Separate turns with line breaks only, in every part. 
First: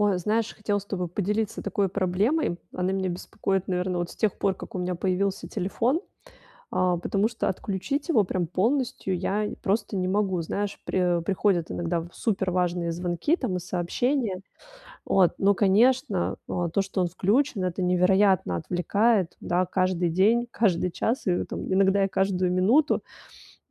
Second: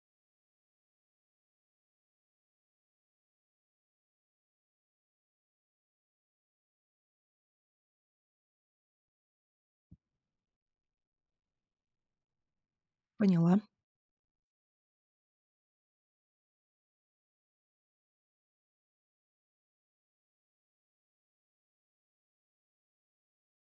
Ой, знаешь, хотела с тобой поделиться такой проблемой, она меня беспокоит, наверно, вот с тех пор как у меня появился телефон, а, потому что отключить его прям полностью я просто не могу, знаешь, при приходят иногда супер важные звонки там
Поняла.
и сообщения, вот, но, конечно, о, то, что он включен- это невероятно отвлекает, да, каждый день, каждый час и там иногда и каждую минуту,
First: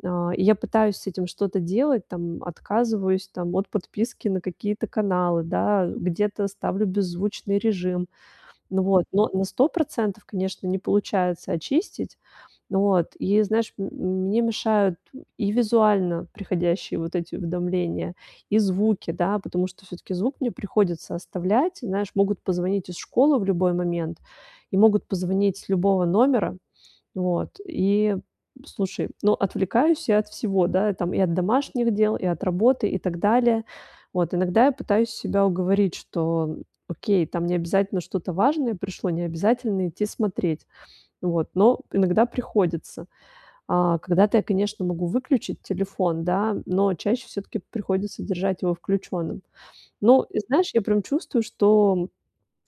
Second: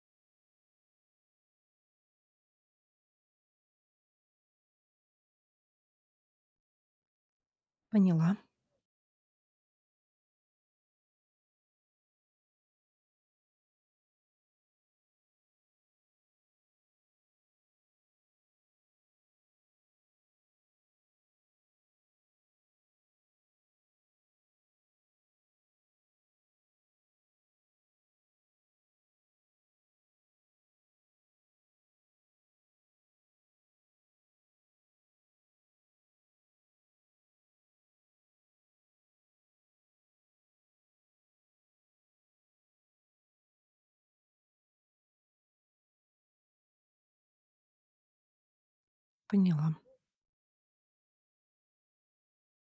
а, и я пытаюсь с этим что-то делать там, отказываюсь там от подписки на какие-то каналы, да, где-то ставлю беззвучный режим,
Поняла.
вот, но на 100 %, конечно, не получается очистить. Вот, и знаешь, м, мне мешают и визуально приходящие вот эти уведомления, и звуки, да, потому что всё-таки звук мне приходится оставлять, знаешь, могут позвонить из школы в любой момент и могут позвонить с любого номера, вот, и, слушай, но отвлекаюсь я от всего, да, там, и от домашних дел, и от работы, и так далее, вот. Иногда я пытаюсь себя уговорить, что, окей, там необязательно что-то важное пришло, необязательно идти смотреть, вот. Но иногда приходится. А, когда-то я, конечно, могу выключить телефон, да, но чаще всё-таки приходится держать его включенным.
Поняла.
Но, знаешь, я прям чувствую, что,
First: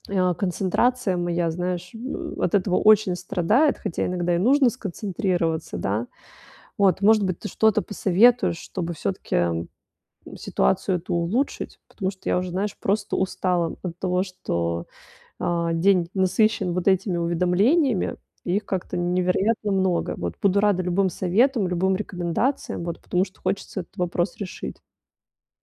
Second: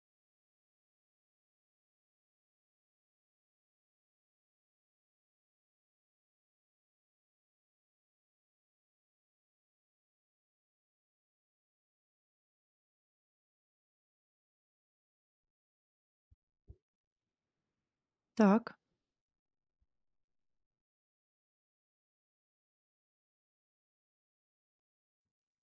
а, концентрация моя, знаешь, э, от этого очень страдает, хотя иногда и нужно сконцентрироваться, да. Вот, может быть, ты что-то посоветуешь, чтобы всё-таки ситуацию эту улучшить, потому что я уже, знаешь, просто устала от того, что, а, день насыщен вот этими уведомлениями и их
Так.
как-то невероятно много, вот. Буду рада любым советам, любым рекомендациям, вот, потому что хочется этот вопрос решить.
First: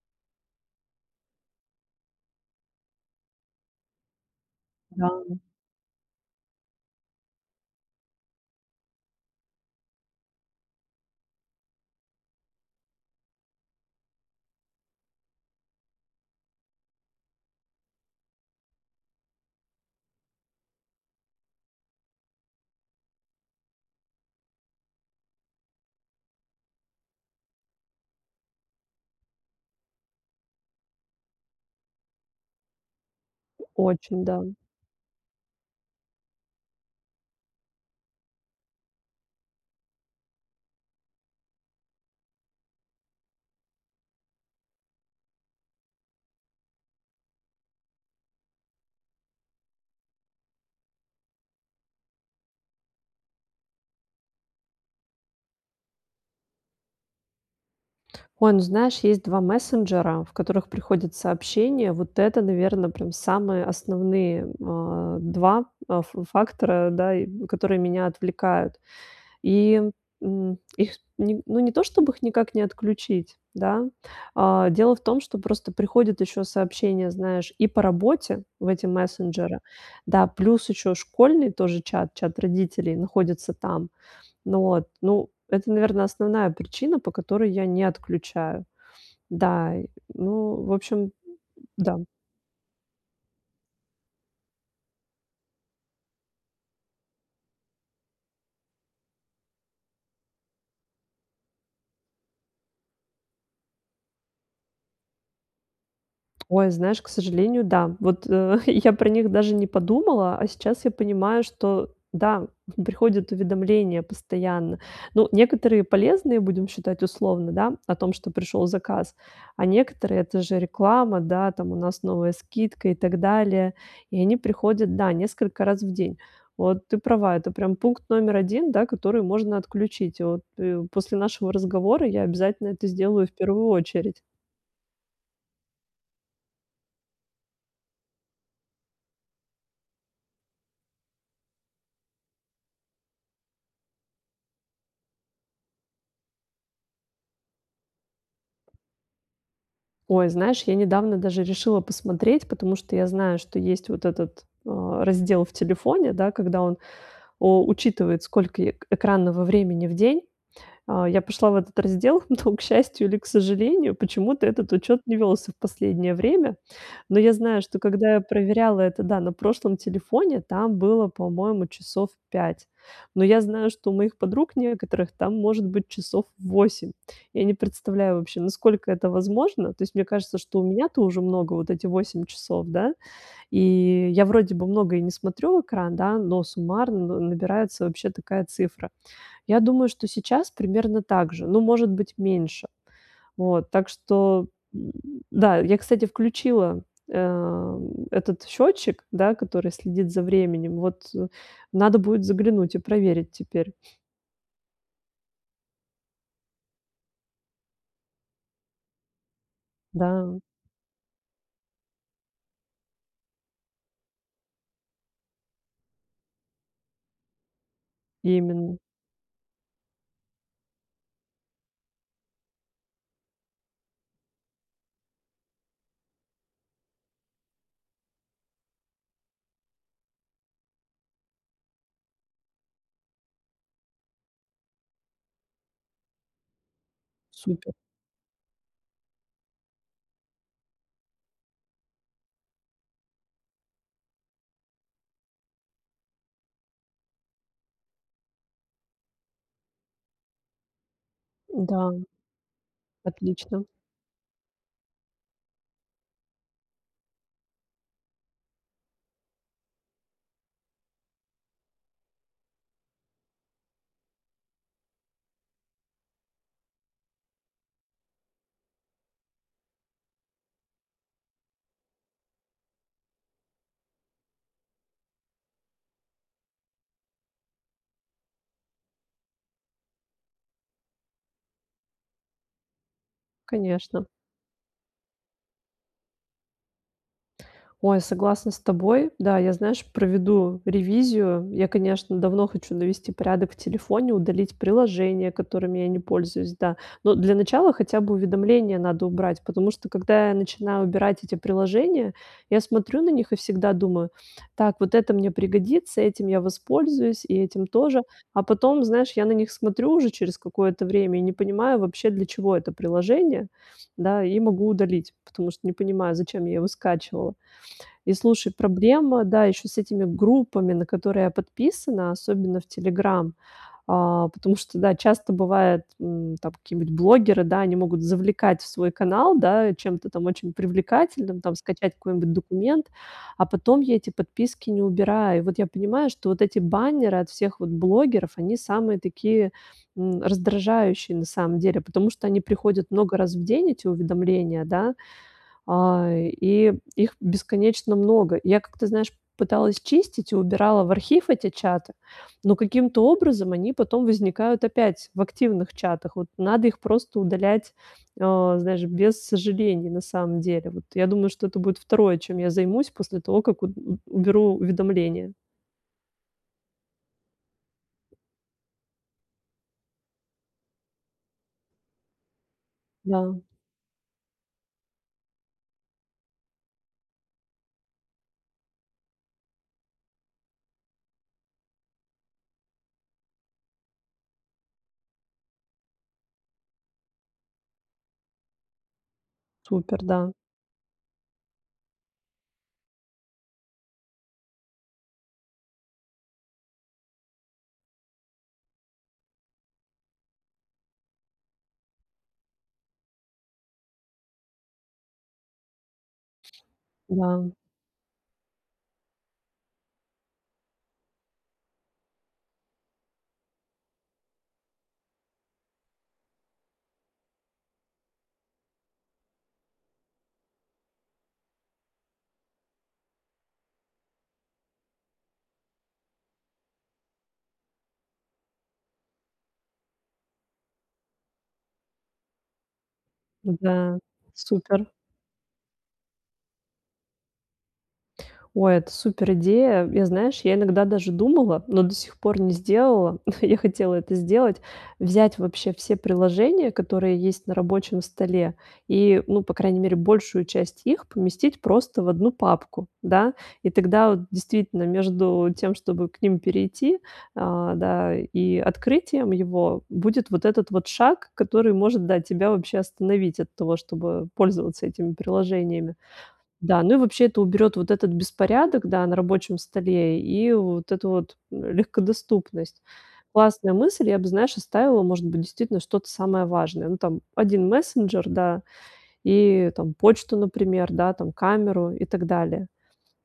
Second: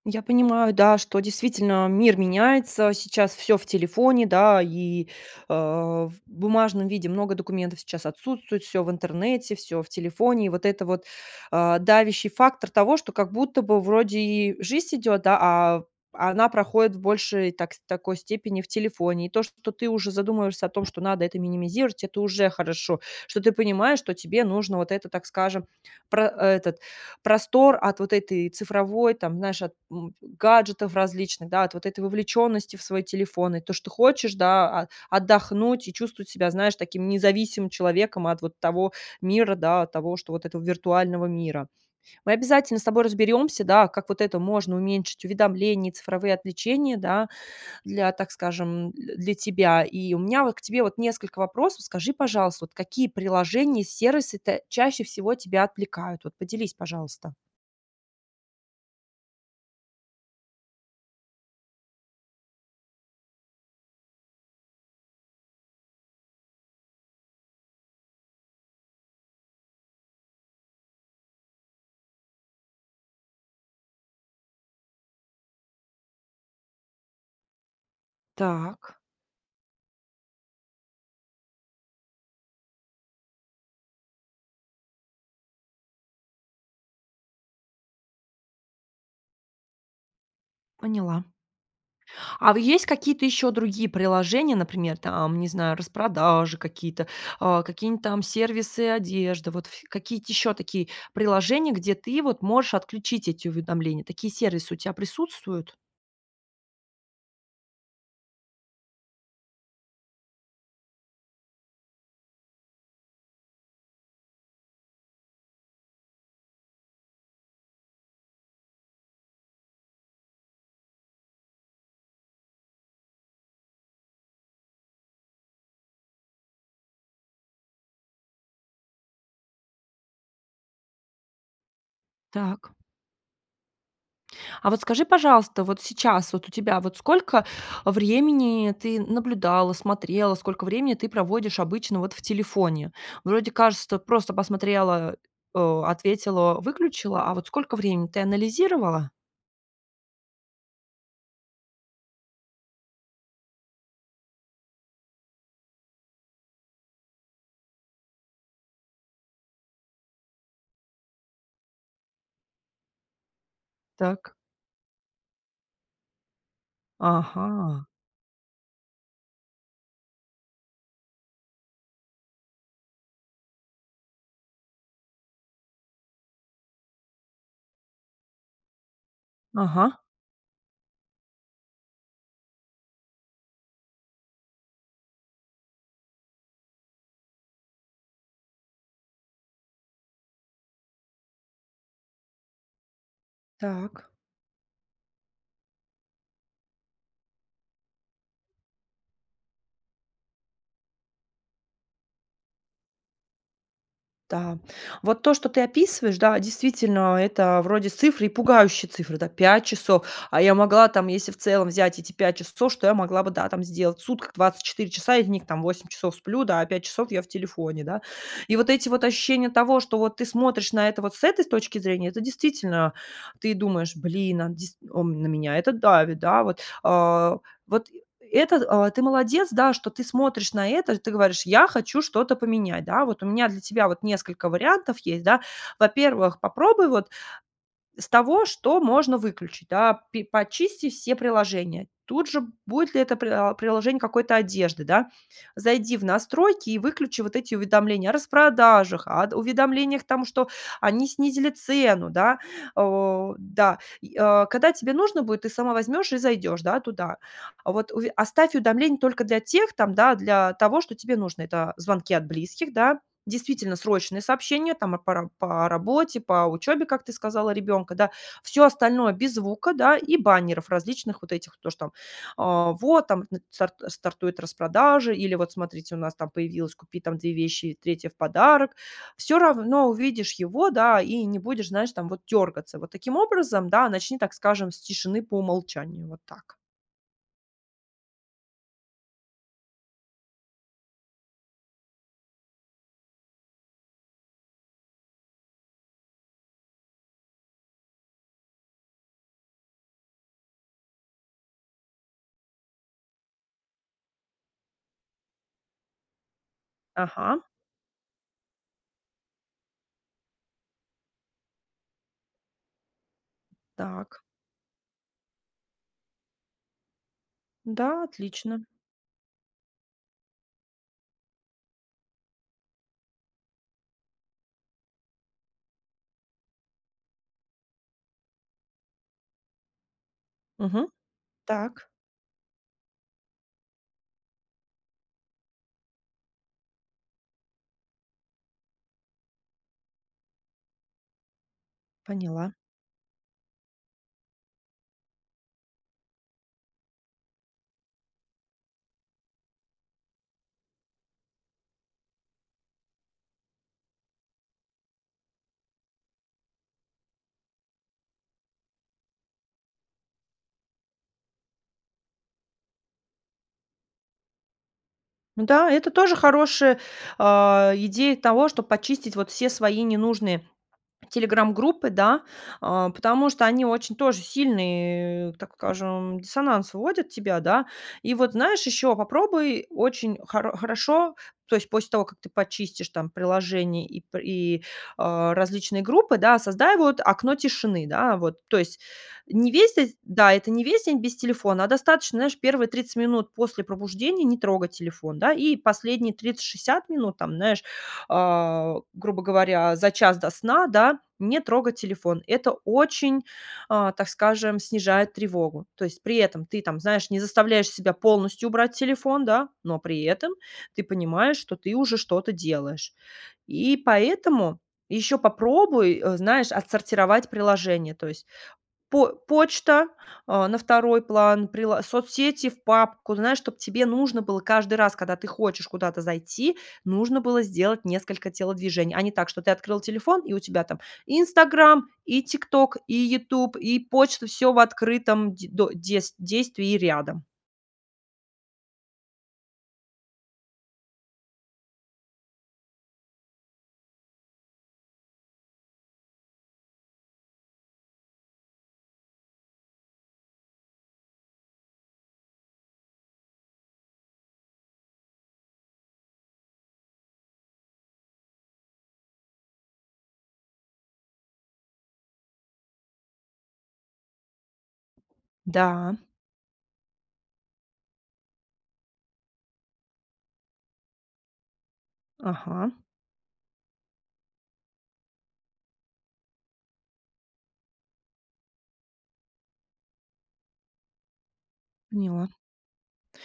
Я понимаю, да, что действительно мир меняется, сейчас всё в телефоне, да, и,
Да.
э, в бумажном виде много документов сейчас отсутствует, всё в интернете, всё в телефоне. И вот это вот, э, давящий фактор того, что как будто бы вроде и жизнь идёт, а, а она проходит в большей так такой степени в телефоне, и то, что ты уже задумываешься о том, что надо это минимизировать- это уже хорошо, что ты понимаешь, что тебе нужно вот это, так скажем, про э, этот простор от вот этой цифровой, там, знаешь, от, м, гаджетов различных, да, от вот этой вовлеченности в свой телефон, и то, что
Очень,
хочешь,
да.
да, а, отдохнуть и чувствовать себя, знаешь, таким независимым человеком от вот того мира, да, того, что вот этого виртуального мира. Мы обязательно с тобой разберемся, да, как вот это можно уменьшить, уведомления, цифровые отвлечения, да, для, так скажем, дл для тебя. И у меня вот к тебе вот несколько вопросов. Скажи, пожалуйста, вот какие приложения и сервисы та чаще всего тебя отвлекают? Вот поделись, пожалуйста.
Ой, ну знаешь, есть 2 мессенджера, в которых приходят сообщения, вот это, наверно, прям самые основные, а, 2 э, ф фактора, да, и которые меня отвлекают. И, м, их, не ну, не то чтоб их никак не отключить, да, а дело в том, что просто приходят еще сообщения, знаешь, и по работе в эти
Так.
мессенджеры, да, плюс еще школьный тоже чат- чат родителей, находится там. Ну вот. Ну, это, наверно, основная причина, по которой я не отключаю. Да, ну, в общем,
Поняла.
да.
А есть какие-то еще другие приложения, например, там, не знаю, распродажи какие-то, э, какие-нибудь там сервисы одежды, вот, ф какие-то еще такие приложения, где ты, вот, можешь отключить эти уведомления, такие сервисы у тя присутствуют?
Ой, знаешь, к сожалению, да. Вот я про них даже не подумала, а сейчас я понимаю, что, да, м, приходят уведомления постоянно. Ну, некоторые полезные, будем считать, условно, да, о том, что пришел заказ, а некоторые- это же реклама, да, там у нас новая скидка и так далее. И они приходят, да, несколько раз в день. Вот ты права, это прям пункт номер 1, да, который можно отключить. Вот. И после нашего разговора я обязательно
Так.
это сделаю в первую очередь.
А вот скажи, пожалуйста, вот сейчас, вот у тебя, вот сколько времени ты наблюдала, смотрела, сколько времени ты проводишь обычно вот в телефоне? Вроде, кажется, просто посмотрела, э, ответила, выключила, а вот сколько времени? Ты анализировала?
Ой, знаешь, я недавно даже решила посмотреть, потому что я знаю, что есть вот этот, э, раздел в телефоне, да, когда он, о учитывает сколько й экранного времени в день. А, я пошла в этот раздел, но к счастью или к сожалению,
Так.
почему-то этот учет не велся в последнее время. Но я знаю, что
Ага.
когда я проверяла это, да, на прошлом телефоне, там было, по-моему, часов 5. Но я знаю, что у моих подруг некоторых там может быть часов 8. Я не представляю вообще, насколько это возможно, то есть
Ага.
мне кажется, что у меня-то уже много. Вот эти 8 часов, да, и я вроде бы много и не смотрю в экран, да, но суммарно на набирается вообще такая цифра. Я думаю, что сейчас примерно так же, ну, может быть, меньше. Вот. Так
Так.
что м, да, я, кстати, включила, э, этот счетчик, да, который следит за временем, вот, надо будет заглянуть и проверить теперь.
Да. Вот то, что ты описываешь, да, действительно, это вроде цифры и пугающие цифры, да, 5 часов,
Да.
а я могла там, если в целом взять эти 5 часов, что я могла бы, да, там сделать. В сутках 24 часа, из них там 8 часов, да, сплю, а 5 часов я в телефоне, да. И вот
Именно.
эти вот ощущения того, что, вот, ты смотришь на это, вот, с этой точки зрения- это, действительно, ты думаешь, блин, а, дис у, на меня это давит, да, вот. А, вот, это, а, ты молодец, да, что ты смотришь на это, ты говоришь: "Я хочу что-то поменять". Да? Вот у меня для тебя вот несколько вариантов есть, да. Во-первых, попробуй вот
Супер.
с того, что можно выключить, да, пи почисти все приложения, тут же будет ли это, приа приложение какой-то одежды, да. Зайди в настройки и выключи вот эти уведомления о распродажах, ад уведомлениях тому, что они снизили
Да.
цену, да? О
Отлично.
да. И, а, когда тебе нужно будет, ты сама возьмешь и зайдешь, да, туда. Вот, уве оставь уведомление только для тех там, да, для того, что тебе нужно: это звонки от близких, да, действительно срочные сообщения, там и пара по работе, по учебе, как ты сказала, ребенка, да. Всё остальное- без звука, да, и баннеров различных вот этих, то, что, а, вот там стар стартует распродажи или вот смотрите у нас там появилась "купи там 2 вещи и 3 в подарок", всё равно увидишь его, да, и не будешь, знаешь, там вот дергаться. Вот таким образом, да,
Конечно.
начни, так скажем, с тишины по умолчанию. Вот так.
Ой, согласна с тобой. Да, я знаешь, проведу ревизию. Я, конечно, давно хочу навести порядок в телефоне, удалить приложения, которыми я не пользуюсь, да. Но, для начала, хотя бы уведомления надо убрать, потому что когда я начинаю убирать эти приложения, я смотрю на них и всегда думаю: "Так, вот это мне пригодится, этим я воспользуюсь и
Ага.
этим тоже". А потом, знаешь, я на них смотрю уже через какое-то время и не понимаю вообще, для чего это приложение,
Так.
да, и могу удалить, потому что не понимаю, зачем я его скачивала.
Да,
И, слушай,
отлично.
проблема, да, еще с этими группами, на которые я подписана, особенно, в "Телеграм", а, потому что, да, часто бывает, м, там какие-нибудь блогеры, да, они могут завлекать в свой канал, да, чем-то там очень
Мгм,
привлекательным, там,
так.
скачать какой-нибудь документ, а потом я эти подписки не убираю. Вот я понимаю, что вот эти баннеры от всех вот блогеров, они самые такие, м, раздражающие, на самом деле, потому что они
Поняла.
приходят много раз в день, эти уведомления, да, а, и их бесконечно много. И я как-то, знаешь, пыталась чистить и убирала в архив эти чаты, но каким-то образом они потом возникают опять в активных чатах, вот надо их просто удалять, э, знаешь, без сожалений, на самом деле. Вот я думаю, что это будет 2 чем я займусь после того, как от у уберу уведомления.
М-да, это тоже хорошая, а, идея того, чтоб почистить вот все свои ненужные телеграм-группы, да, э, потому
Да.
что они очень тоже сильные так скажем, диссонанс вводят тебя, да. И вот знаешь, еще попробуй очень хоро хорошо, то есть после того, как ты почистишь там приложения и пр и, э, различные группы, да, создай, вот, окно тишины, да, вот. То есть не весь де
Супер, да.
да, это не весь день без телефона, а достаточно, знаешь, первые 30 минут после пробуждения не трогать телефон, да, и последние 30-60 минут там, знаешь, а, грубо говоря, за час до сна, да, не трогать телефон. Это очень, а, так скажем, снижает тревогу, то есть при этом ты там, знаешь, не
Да.
заставляешь себя полностью убрать телефон, да, но при этом ты понимаешь, что ты уже что-то делаешь, и поэтому еще попробуй, э, знаешь, отсортировать приложения, то есть по почта, э, на второй план, прило соцсети в папку, знаешь, чтоб тебе нужно было каждый раз, когда ты хочешь куда-то зайти, нужно было сделать несколько телодвижений, а не так, что ты открыла телефон, и у тебя там "Инстаграм" и "ТикТок", и "Ютуб", и
Да,
почта- всё в
супер.
открытом де до дес действии рядом.
О, это супер идея. Я, знаешь, я иногда даже думала, но до сих пор не сделала, ну, я хотела это сделать- взять вообще все приложения, которые есть на рабочем столе и, ну, по крайней мере, большую часть их поместить просто в 1 папку, да, и тогда, вот, действительно, между тем, чтобы к ним перейти, а, да, и открытием его будет вот этот вот шаг, который, может, да, тебя вообще остановить от того, чтобы пользоваться этими приложениями.
Да.
Да, ну, и вообще это уберет вот этот беспорядок, да, на рабочем столе и вот эту вот
Ага.
легкодоступность. Классная мысль, я бы, знаешь, оставила, может быть, действительно, что-то самое важное, ну, там, 1 мессенджер, да, и, там, почту, например, да, там, камеру и так
Поняла.
далее.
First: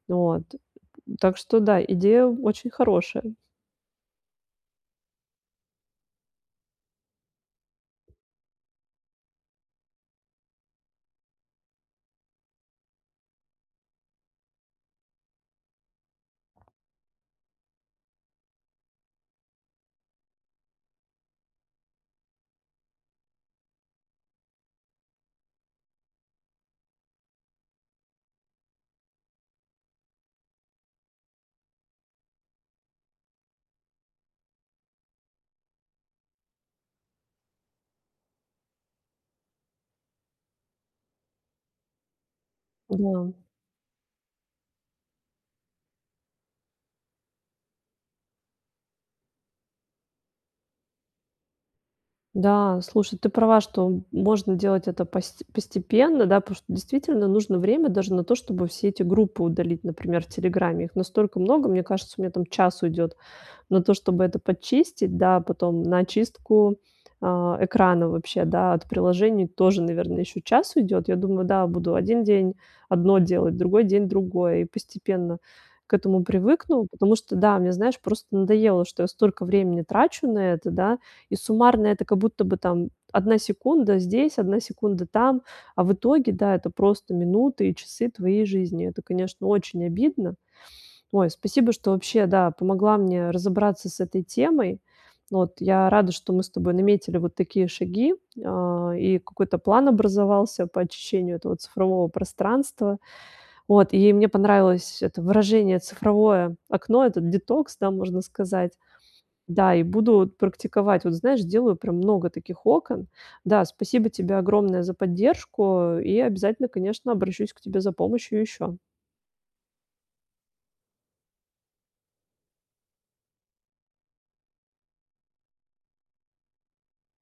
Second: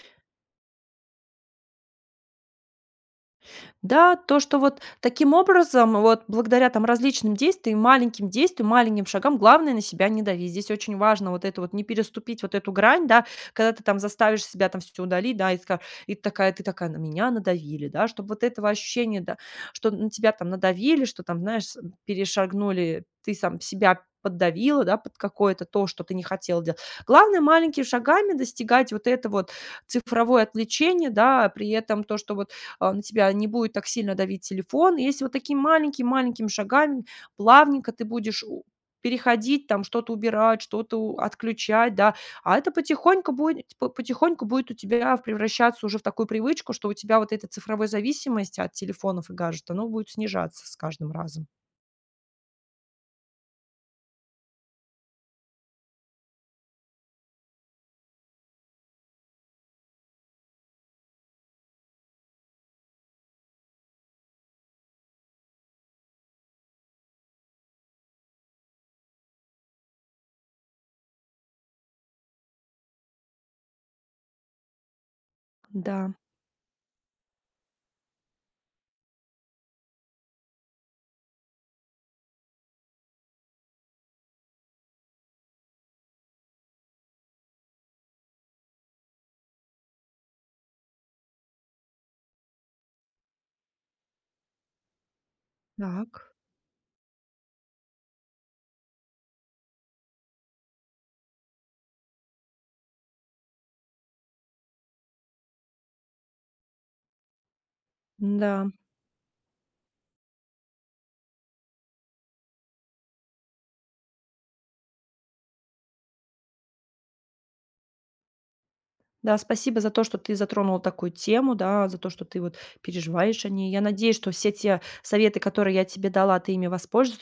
Вот. Так что, да, идея очень хорошая.
Да, то, что вот таким образом, вот благодаря там различным действиям, маленьким действиям, маленьким шагам, главное, на себя не дави. Здесь очень важно вот эту вот не переступить вот эту грань, да, когда ты там заставишь себя там всё удалить, да, и ты такая и ты такая ты такая: на меня надавили, да. Чтоб вот этого ощущения, да, что на тебя там надавили, что там, знаешь, перешагнули, ты сам себя поддавила, да, под какое-то то, что ты не хотела дела главное, маленькими шагами достигать вот это вот цифровое отвлечение, да, при этом то, что, вот, а, на тебя не будет так сильно давить телефон. Если вот такими маленькими-маленькими шагами плавненько ты будешь у переходить там, что-то убирать, что-то у отключать, да, а это потихоньку
Да.
будет потихоньку будет у тебя превращаться уже в такую привычку, что у тебя вот эта цифровой зависимость от телефонов и гаджетов, оно будет снижаться с каждым разом.
Да, слушай, ты права, что можно делать это пост постепенно, да, потому что, действительно, нужно время даже на то, чтобы все эти группы удалить, например, в "Телеграме". Их настолько много, мне кажется, у меня там час уйдет на то, чтобы это подчистить, да, потом на очистку, а, экрана вообще, да, от приложений тоже, наверное, еще час уйдет, я думаю, да, буду один день одно делать, другой день- другое. И постепенно к
Да.
этому привыкну, потому что, да, мне, знаешь, просто надоело, что я столько времени трачу на это, да, и суммарно это как будто бы, там, 1 секунда здесь, 1 секунда там, а в итоге, да, это просто минуты и часы твоей жизни- это, конечно, очень обидно. Ой, спасибо, что вообще, да, помогла, да, мне разобраться с этой темой, вот. Я рада, что
Так.
мы с тобой наметили вот такие шаги, а, и какой-то план образовался по очищению этого цифрового пространства, вот, и мне понравилось это выражение "цифровое окно", этот "детокс", да, можно
Да.
сказать. Да, и буду вот практиковать, вот, знаешь, сделаю прям много таких окон. Да, спасибо тебе огромное за поддержку. И обязательно, конечно, обращусь к тебе за помощью ещё.
Да, спасибо за то, что ты затронула такую тему, да, за то, что ты вот переживаешь о ней. Я надеюсь, что все те советы, которые я тебе дала, ты ими воспользу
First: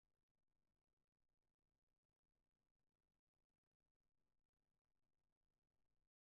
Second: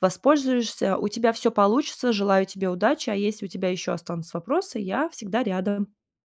вспользуешься, у тебя всё получится. Желаю тебе удачи. А если у тебя еще останутся вопросы, я всегда рядом.